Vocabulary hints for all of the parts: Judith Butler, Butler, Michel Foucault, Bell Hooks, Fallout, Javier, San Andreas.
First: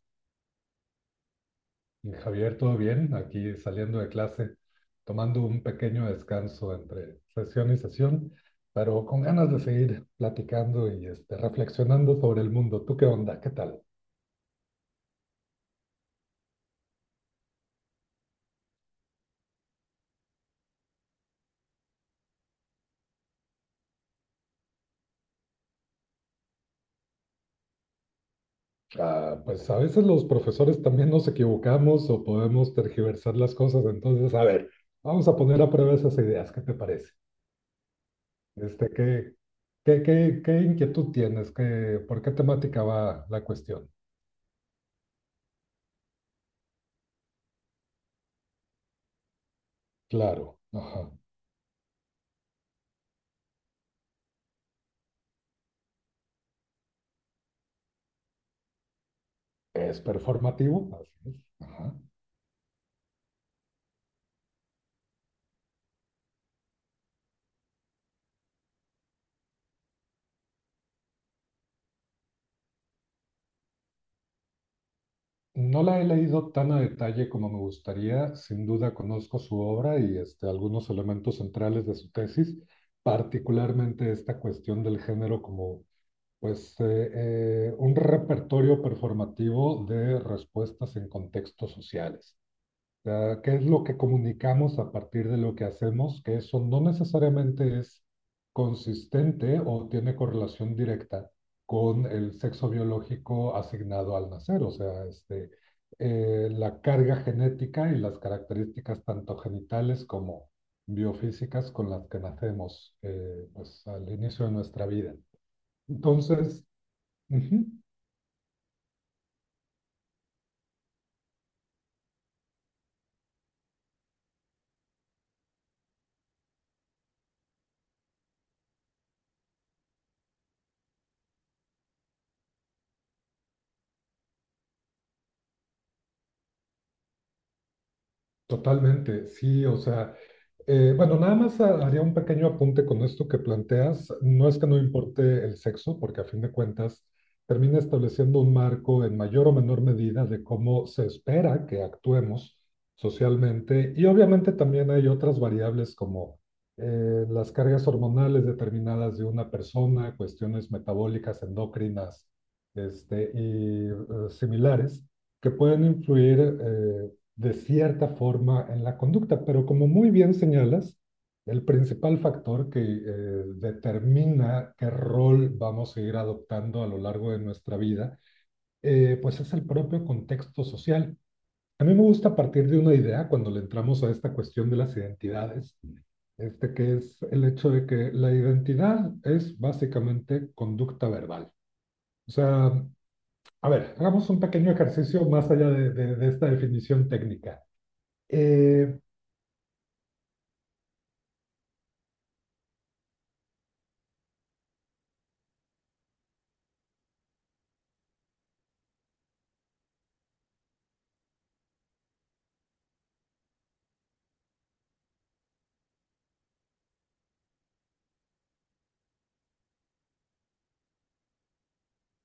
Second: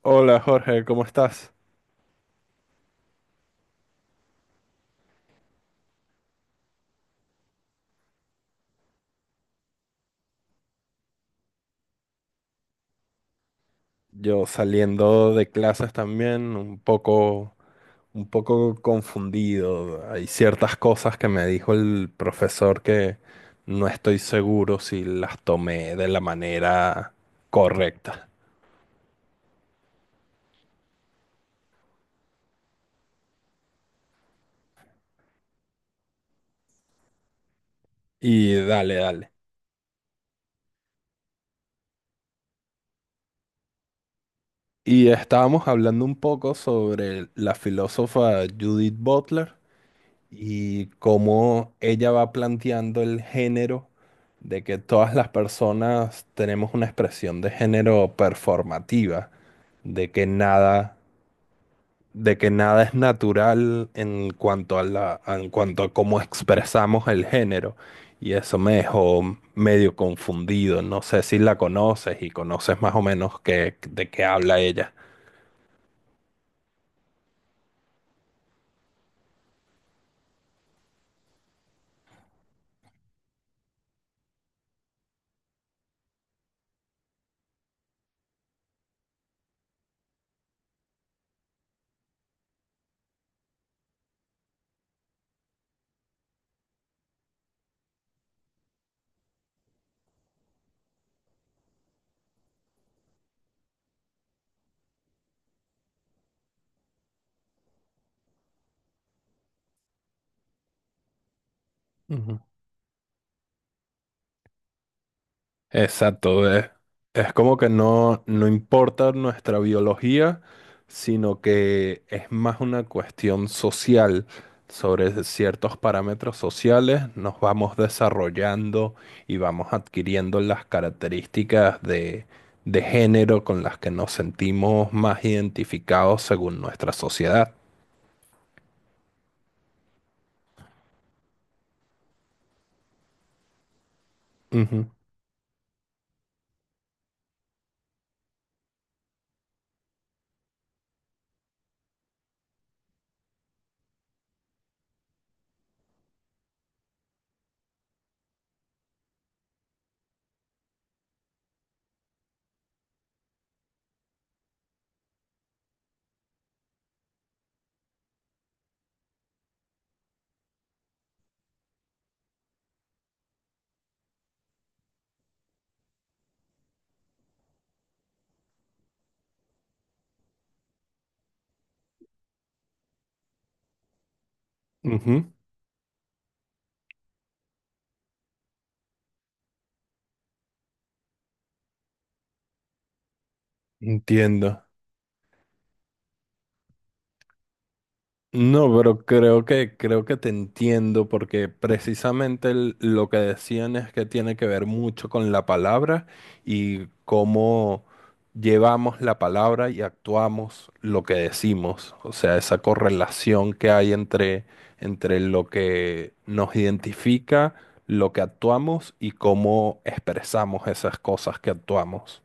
Hola Jorge, ¿cómo estás? Javier, ¿todo bien? Aquí saliendo de clase, tomando un pequeño descanso entre sesión y sesión, pero con ganas de seguir platicando y reflexionando sobre el mundo. ¿Tú qué onda? ¿Qué tal? Yo saliendo de clases también, un poco confundido. Hay ciertas cosas que me dijo el profesor que no estoy seguro si las tomé de la manera correcta. Ah, pues a veces los profesores también nos equivocamos o podemos tergiversar las cosas, entonces, a ver, vamos a poner a prueba esas ideas. ¿Qué te parece? Y Este, dale, dale. ¿qué, qué inquietud tienes? ¿Qué, por qué temática va la cuestión? Y estábamos hablando un poco sobre la filósofa Judith Butler. Claro, Y ajá. cómo ella va planteando el género de que todas las personas tenemos una expresión de género performativa, ¿Es de que performativo? nada, Así es. Ajá. de que nada es natural en cuanto a en cuanto a cómo expresamos el género. Y eso me dejó medio confundido. No sé si la conoces y conoces más o menos de qué habla ella. No la he leído tan a detalle como me gustaría. Sin duda conozco su obra y algunos elementos centrales de su tesis, particularmente esta cuestión del género como pues, un repertorio performativo de respuestas en contextos sociales sea, qué es lo que comunicamos a partir de lo que hacemos, que eso no necesariamente es consistente o tiene correlación directa con el sexo biológico asignado al nacer, o sea, la carga genética y las características tanto genitales como biofísicas con las que nacemos pues, al inicio de nuestra vida. Exacto, Entonces, es como ujú, que no importa nuestra biología, sino que es más una cuestión social. Sobre ciertos parámetros sociales nos vamos desarrollando y vamos adquiriendo las características de género con las que nos sentimos más identificados según nuestra sociedad. totalmente, sí, o sea. Bueno, nada más haría un pequeño apunte con esto que planteas. No es que no Ujú, importe el sexo, porque a fin de cuentas termina estableciendo un marco en mayor o menor medida de cómo se espera que actuemos socialmente. Y obviamente también hay otras variables como las cargas hormonales determinadas de una persona, cuestiones metabólicas, endocrinas, este, y eh, similares, que pueden influir de cierta forma en la conducta, pero como muy bien señalas, el principal factor que determina qué rol vamos a ir adoptando a lo largo de nuestra vida, pues es el propio contexto social. A mí me gusta partir de una idea cuando le entramos a esta cuestión de las ujú, identidades, que es el hecho de que la identidad es básicamente conducta verbal. O sea, a ver, hagamos un entiendo. pequeño ejercicio más allá de esta definición técnica. No, pero Eh, creo que te entiendo porque precisamente lo que decían es que tiene que ver mucho con la palabra y cómo llevamos la palabra y actuamos lo que decimos, o sea, esa correlación que hay entre lo que nos identifica, lo que actuamos y cómo expresamos esas cosas que actuamos.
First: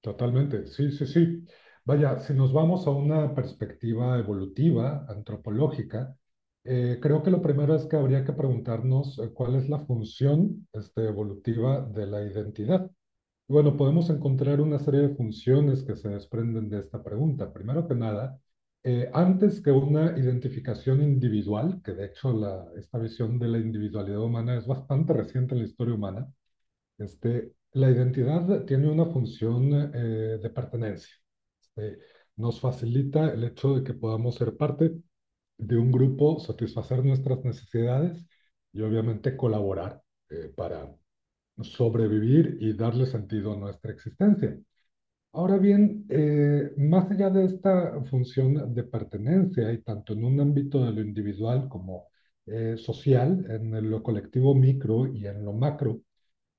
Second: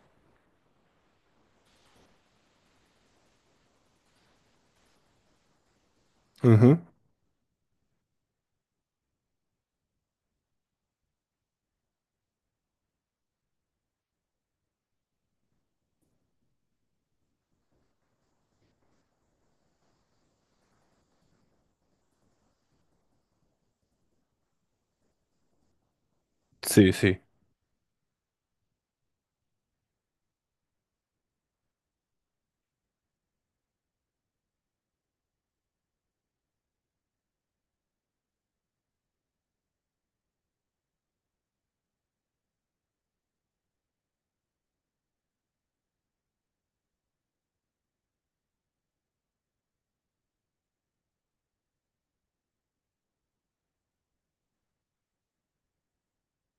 Totalmente, sí, sí, sí. Vaya, si nos vamos a una perspectiva evolutiva, antropológica, Ujú. Creo que lo primero es que habría que preguntarnos cuál es la función evolutiva de la identidad. Y bueno, podemos encontrar una serie de funciones que se desprenden de esta pregunta. Primero que nada, antes que una identificación individual, que de hecho esta visión de la individualidad humana es bastante reciente en la historia humana, Sí, sí. La identidad tiene una función de pertenencia. Este, nos facilita el hecho de que podamos ser parte de un grupo, satisfacer nuestras necesidades y obviamente colaborar para sobrevivir y darle sentido a nuestra existencia. Ahora bien, más allá de esta función de pertenencia y tanto en un ámbito de lo individual como social, en lo colectivo micro y en lo macro,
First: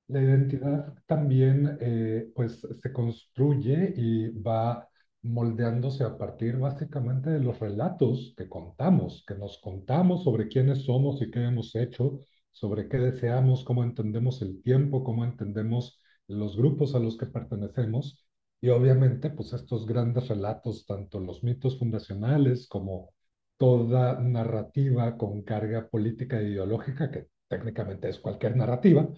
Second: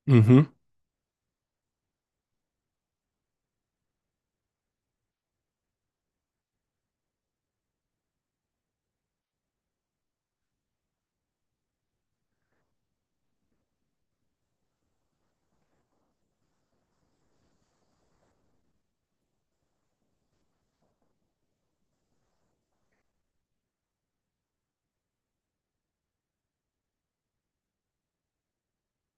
la Ujú. identidad también pues se construye y va moldeándose a partir básicamente de los relatos que contamos, que nos contamos sobre quiénes somos y qué hemos hecho, sobre qué deseamos, cómo entendemos el tiempo, cómo entendemos los grupos a los que pertenecemos. Y obviamente pues estos grandes relatos, tanto los mitos fundacionales como toda narrativa con carga política e ideológica, que técnicamente es cualquier narrativa,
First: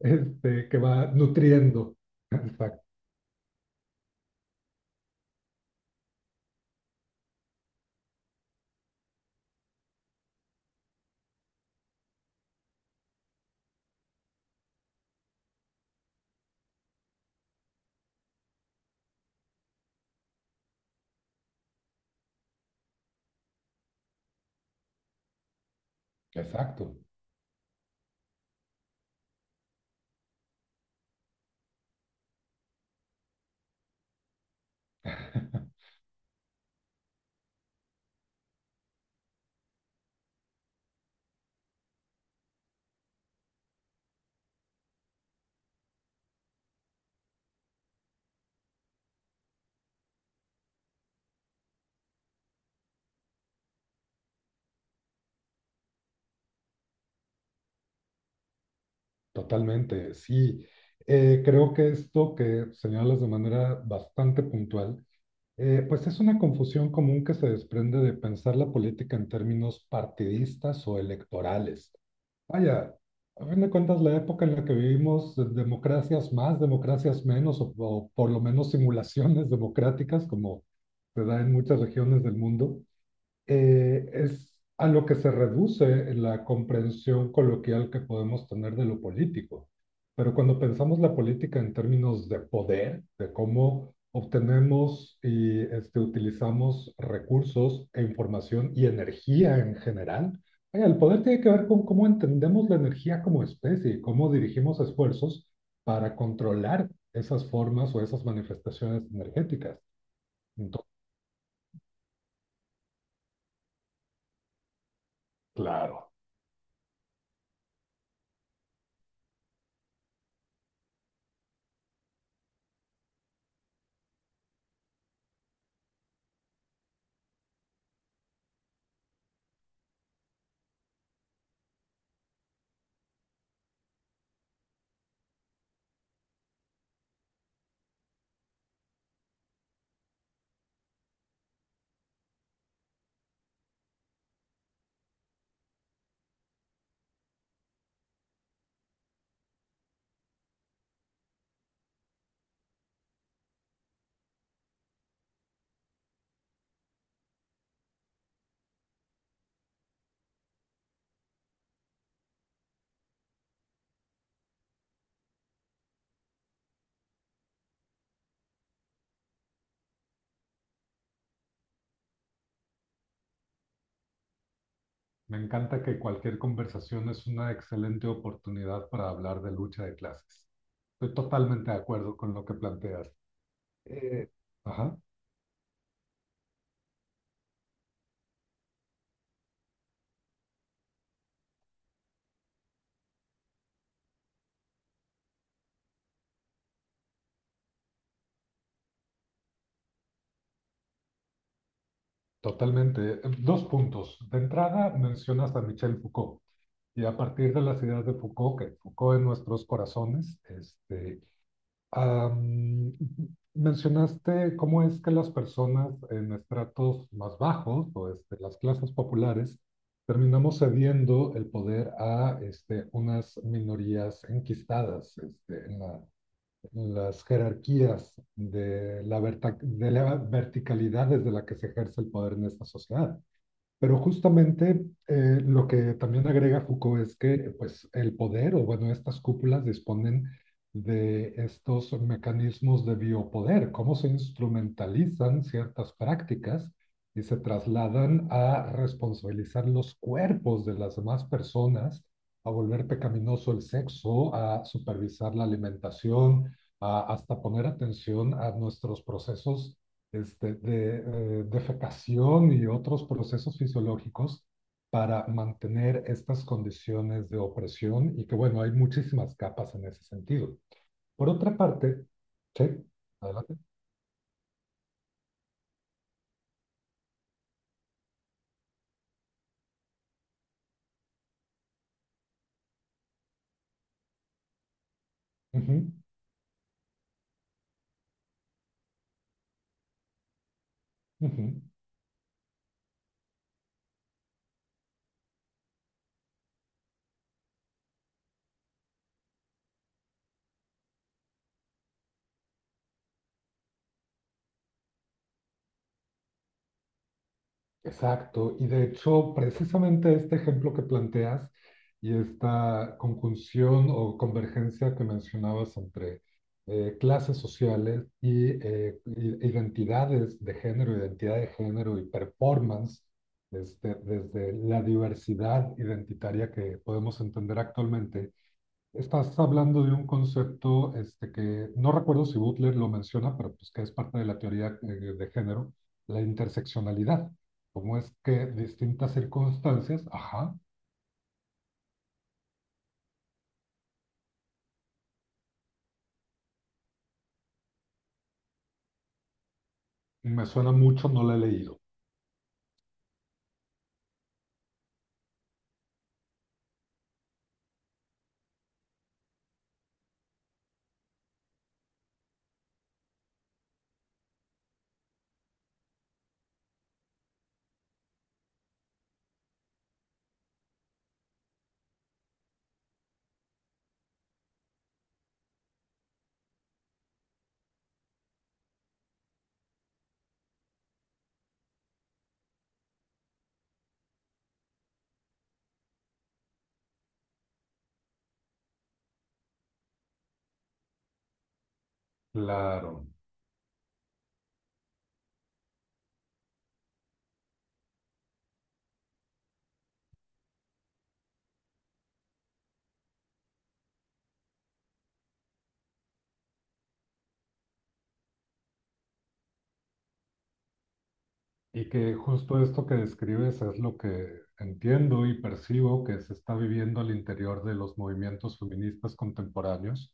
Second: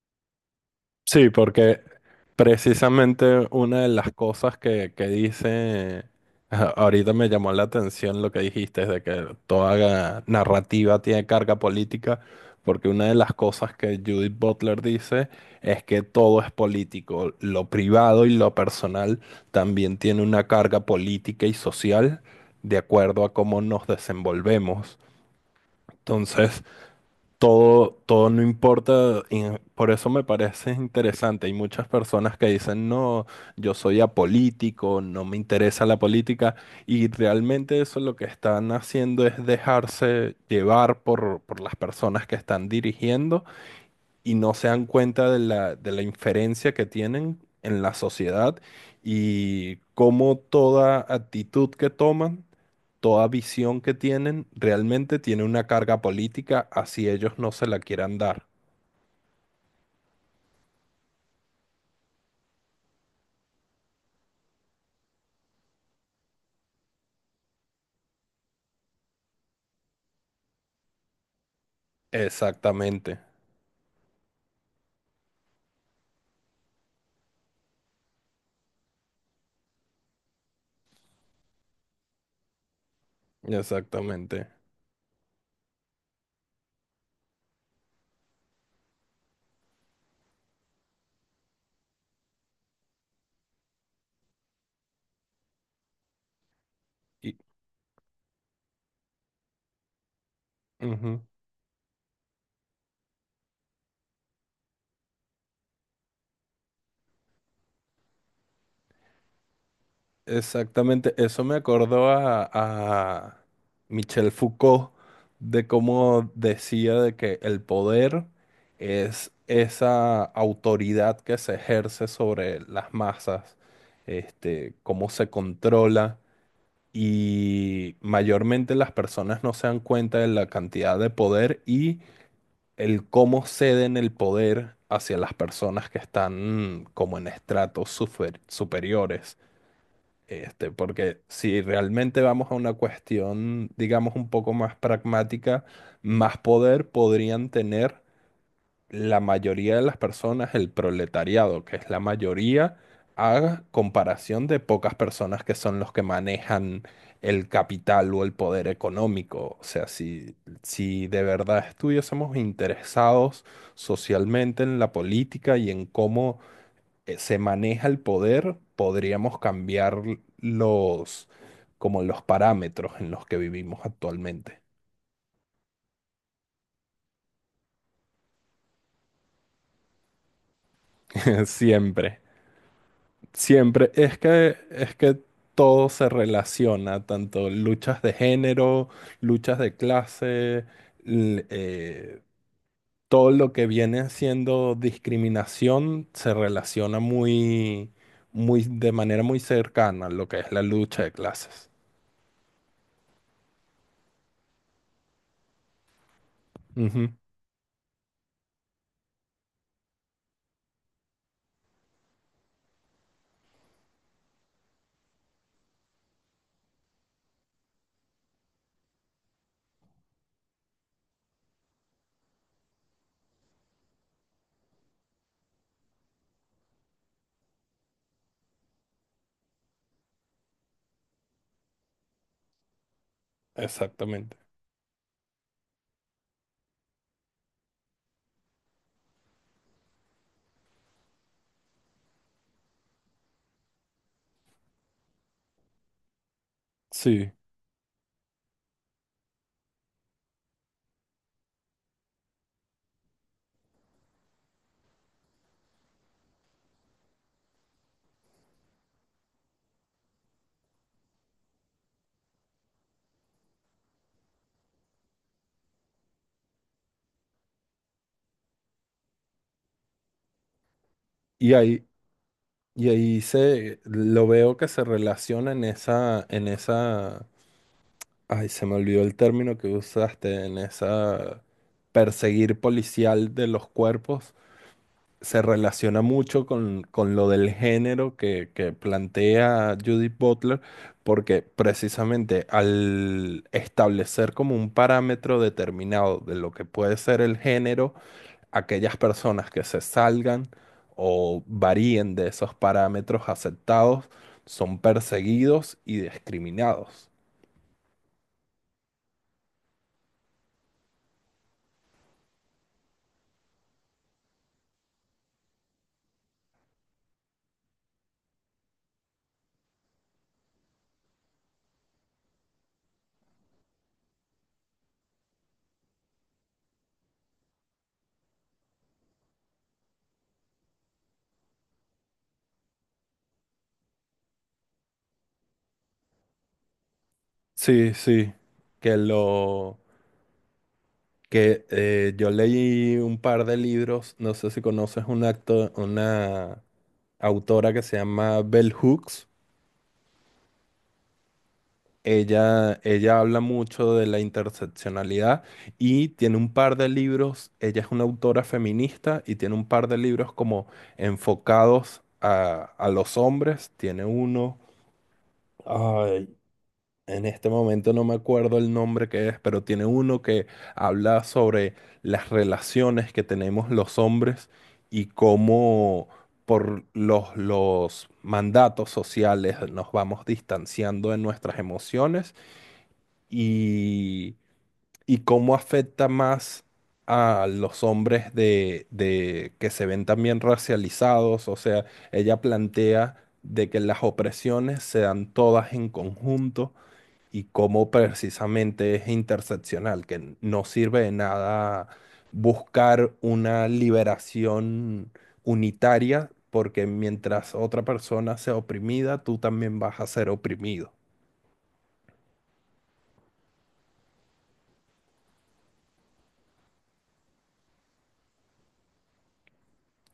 que va Sí, porque nutriendo. Exacto, precisamente una de las cosas que dice, ahorita me llamó la atención lo que dijiste, de que toda narrativa tiene carga política, porque una de las cosas que Judith Butler dice es que todo es político, lo privado y lo personal también tiene una carga política y social de acuerdo a cómo nos desenvolvemos. Entonces, exacto. Todo no importa, y por eso me parece interesante. Hay muchas personas que dicen, no, yo soy apolítico, no me interesa la política, y realmente eso lo que están haciendo es dejarse llevar por las personas que están dirigiendo y no se dan cuenta de de la inferencia que tienen en la sociedad y cómo toda actitud que toman toda visión que tienen realmente tiene una carga política, así ellos no se la quieran dar. totalmente, sí. Creo que esto que señalas de manera bastante puntual, pues es una confusión común que se desprende de pensar la política en términos partidistas o electorales. Vaya, Exactamente, a fin de cuentas, la época en la que vivimos, democracias más, democracias menos, o por lo menos simulaciones democráticas, como se da en muchas regiones del mundo, exactamente. es a lo que se reduce la comprensión coloquial que podemos tener de lo político. Pero cuando pensamos la política en términos de poder, de cómo obtenemos y utilizamos Y, recursos e información y energía en general, vaya, el ujú, poder tiene que ver con cómo entendemos la energía como especie y cómo dirigimos esfuerzos para controlar esas formas o esas manifestaciones energéticas. Entonces, exactamente, eso me acordó a Michel Foucault de claro, cómo decía de que el poder es esa autoridad que se ejerce sobre las masas, este, cómo se controla y mayormente las personas no se dan cuenta de la cantidad de poder y el cómo ceden el poder hacia las personas que están mm, como en estratos superiores. Este, porque si realmente vamos a una cuestión, digamos, un poco más pragmática, más poder podrían tener la mayoría de las personas, el proletariado, que es la mayoría, a comparación de pocas personas que son los que manejan el capital o el poder económico. O sea, si de verdad estuviésemos interesados socialmente en la política y en cómo se maneja el poder, podríamos cambiar los, como los parámetros en los que vivimos actualmente. me encanta que cualquier conversación es una excelente oportunidad para hablar de lucha de clases. Estoy totalmente de acuerdo Siempre. con lo que planteas. Siempre, Eh, es ajá, que todo se relaciona, tanto luchas de género, luchas de clase, l- eh, todo lo que viene siendo discriminación se relaciona de manera muy cercana a lo que es la lucha de clases. totalmente. Dos puntos. De entrada, mencionas a Michel Foucault. Y Ujú, a partir de las ideas de Foucault, que Foucault en nuestros corazones, Am, mencionaste cómo es que las personas en estratos más bajos o las clases populares terminamos cediendo el poder a unas minorías enquistadas en en las jerarquías de de la verticalidad desde la que se ejerce el poder en esta sociedad. Pero exactamente. justamente lo que también agrega Foucault es que pues, el poder, o bueno, estas cúpulas disponen de estos mecanismos de biopoder, cómo se instrumentalizan ciertas prácticas y Sí. se trasladan a responsabilizar los cuerpos de las demás personas, a volver pecaminoso el sexo, a supervisar la alimentación, a hasta poner atención a nuestros procesos este, de defecación y otros procesos fisiológicos para mantener estas condiciones de opresión y que, bueno, hay muchísimas capas en ese sentido. Por Y otra ahí, parte, sí, y ahí adelante. se lo veo que se relaciona en esa, en esa. Ay, se me olvidó el término que usaste en esa perseguir policial de los cuerpos. Se Ujú, relaciona mucho con lo del género que plantea Judith Butler, porque ujú. precisamente al establecer como un parámetro determinado de lo que puede ser el género, aquellas personas que se salgan o varíen de esos parámetros aceptados son perseguidos y discriminados. Exacto, y de hecho, precisamente este ejemplo que planteas y esta conjunción o convergencia que mencionabas entre clases sociales y identidades de género, identidad de género y performance, desde la diversidad identitaria que podemos entender actualmente, estás hablando de un concepto que no recuerdo si Butler lo menciona, pero pues que es parte de la teoría de género, la interseccionalidad. Sí, Cómo es sí, que que distintas lo circunstancias, ajá, que yo leí un par de libros, no sé si conoces un acto, una autora que se llama Bell Hooks. me suena mucho, no la he leído. Ella habla mucho de la interseccionalidad y tiene un par de libros, ella es una autora feminista y tiene un par de libros como enfocados a los hombres, tiene uno. En este momento no me acuerdo el nombre que es, pero tiene uno que habla sobre las relaciones que tenemos los hombres y cómo por los mandatos sociales nos vamos distanciando de nuestras emociones y, y cómo afecta más a los hombres de que se ven también racializados. O sea, ella Claro. plantea de que las opresiones se dan todas en conjunto y cómo precisamente es interseccional, que no sirve de nada buscar una liberación unitaria, porque mientras otra persona sea oprimida, tú también vas a ser oprimido. Y que justo esto que describes es lo que entiendo y percibo que se está viviendo al interior de los movimientos feministas contemporáneos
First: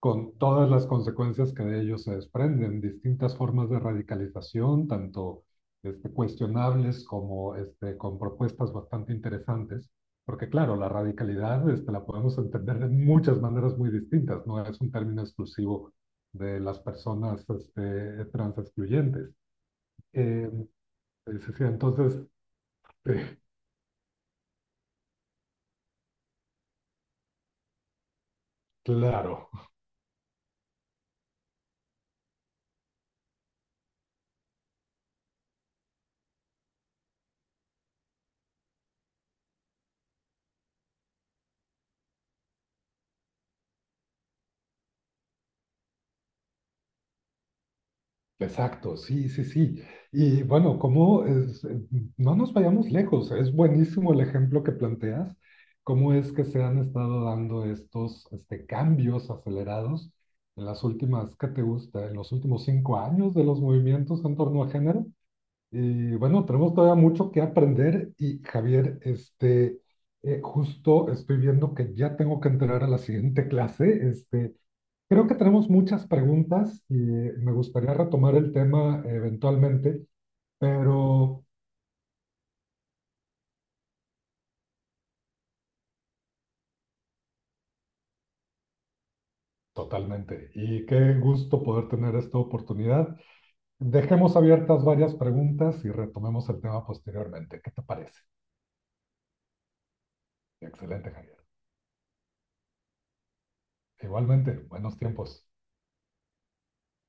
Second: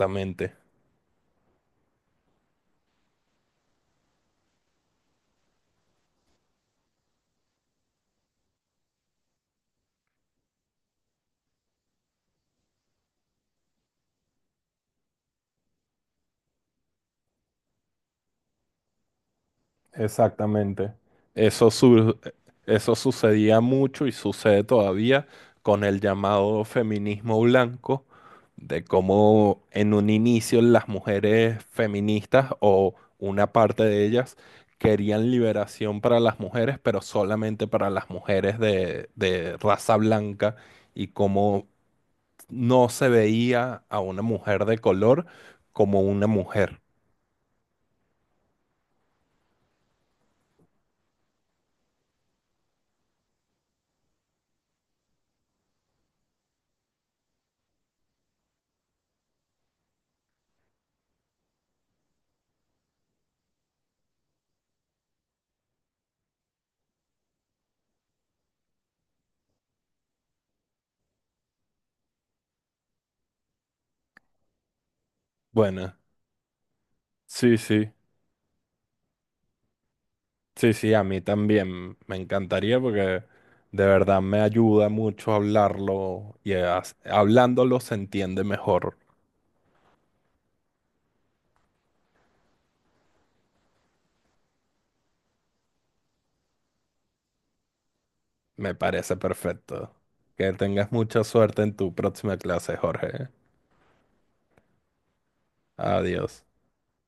con todas las consecuencias que de ello se desprenden, distintas formas de radicalización, tanto cuestionables como con propuestas bastante interesantes, porque claro, la radicalidad la podemos entender de muchas maneras muy distintas, no es un término exclusivo de las personas trans excluyentes. Eh, Exactamente. es Eso, entonces, eso eh, sucedía mucho y sucede todavía con el llamado feminismo blanco, de claro, cómo en un inicio las mujeres feministas o una parte de ellas querían liberación para las mujeres, pero solamente para las mujeres de raza blanca y cómo no se veía a una mujer de color como una mujer. exacto, sí, sí, sí. Y bueno, como no nos vayamos lejos, es buenísimo el ejemplo que planteas, cómo es que se han estado dando estos cambios acelerados en las últimas, ¿qué te gusta? En los últimos 5 años de los movimientos en torno a género. Y bueno, tenemos todavía mucho que aprender y Javier, justo estoy viendo que ya tengo que entrar a la siguiente clase, creo que tenemos Bueno, muchas preguntas y me sí, sí. gustaría retomar el tema eventualmente, Sí, sí, a mí pero también me encantaría porque de verdad me ayuda mucho hablarlo y hablándolo se entiende mejor. totalmente. Y qué gusto poder tener esta oportunidad. Dejemos abiertas varias preguntas y retomemos el tema posteriormente. ¿Qué te parece? Me parece perfecto. Que tengas Excelente, mucha Javier. suerte en tu próxima clase, Jorge. Igualmente, buenos tiempos. Adiós.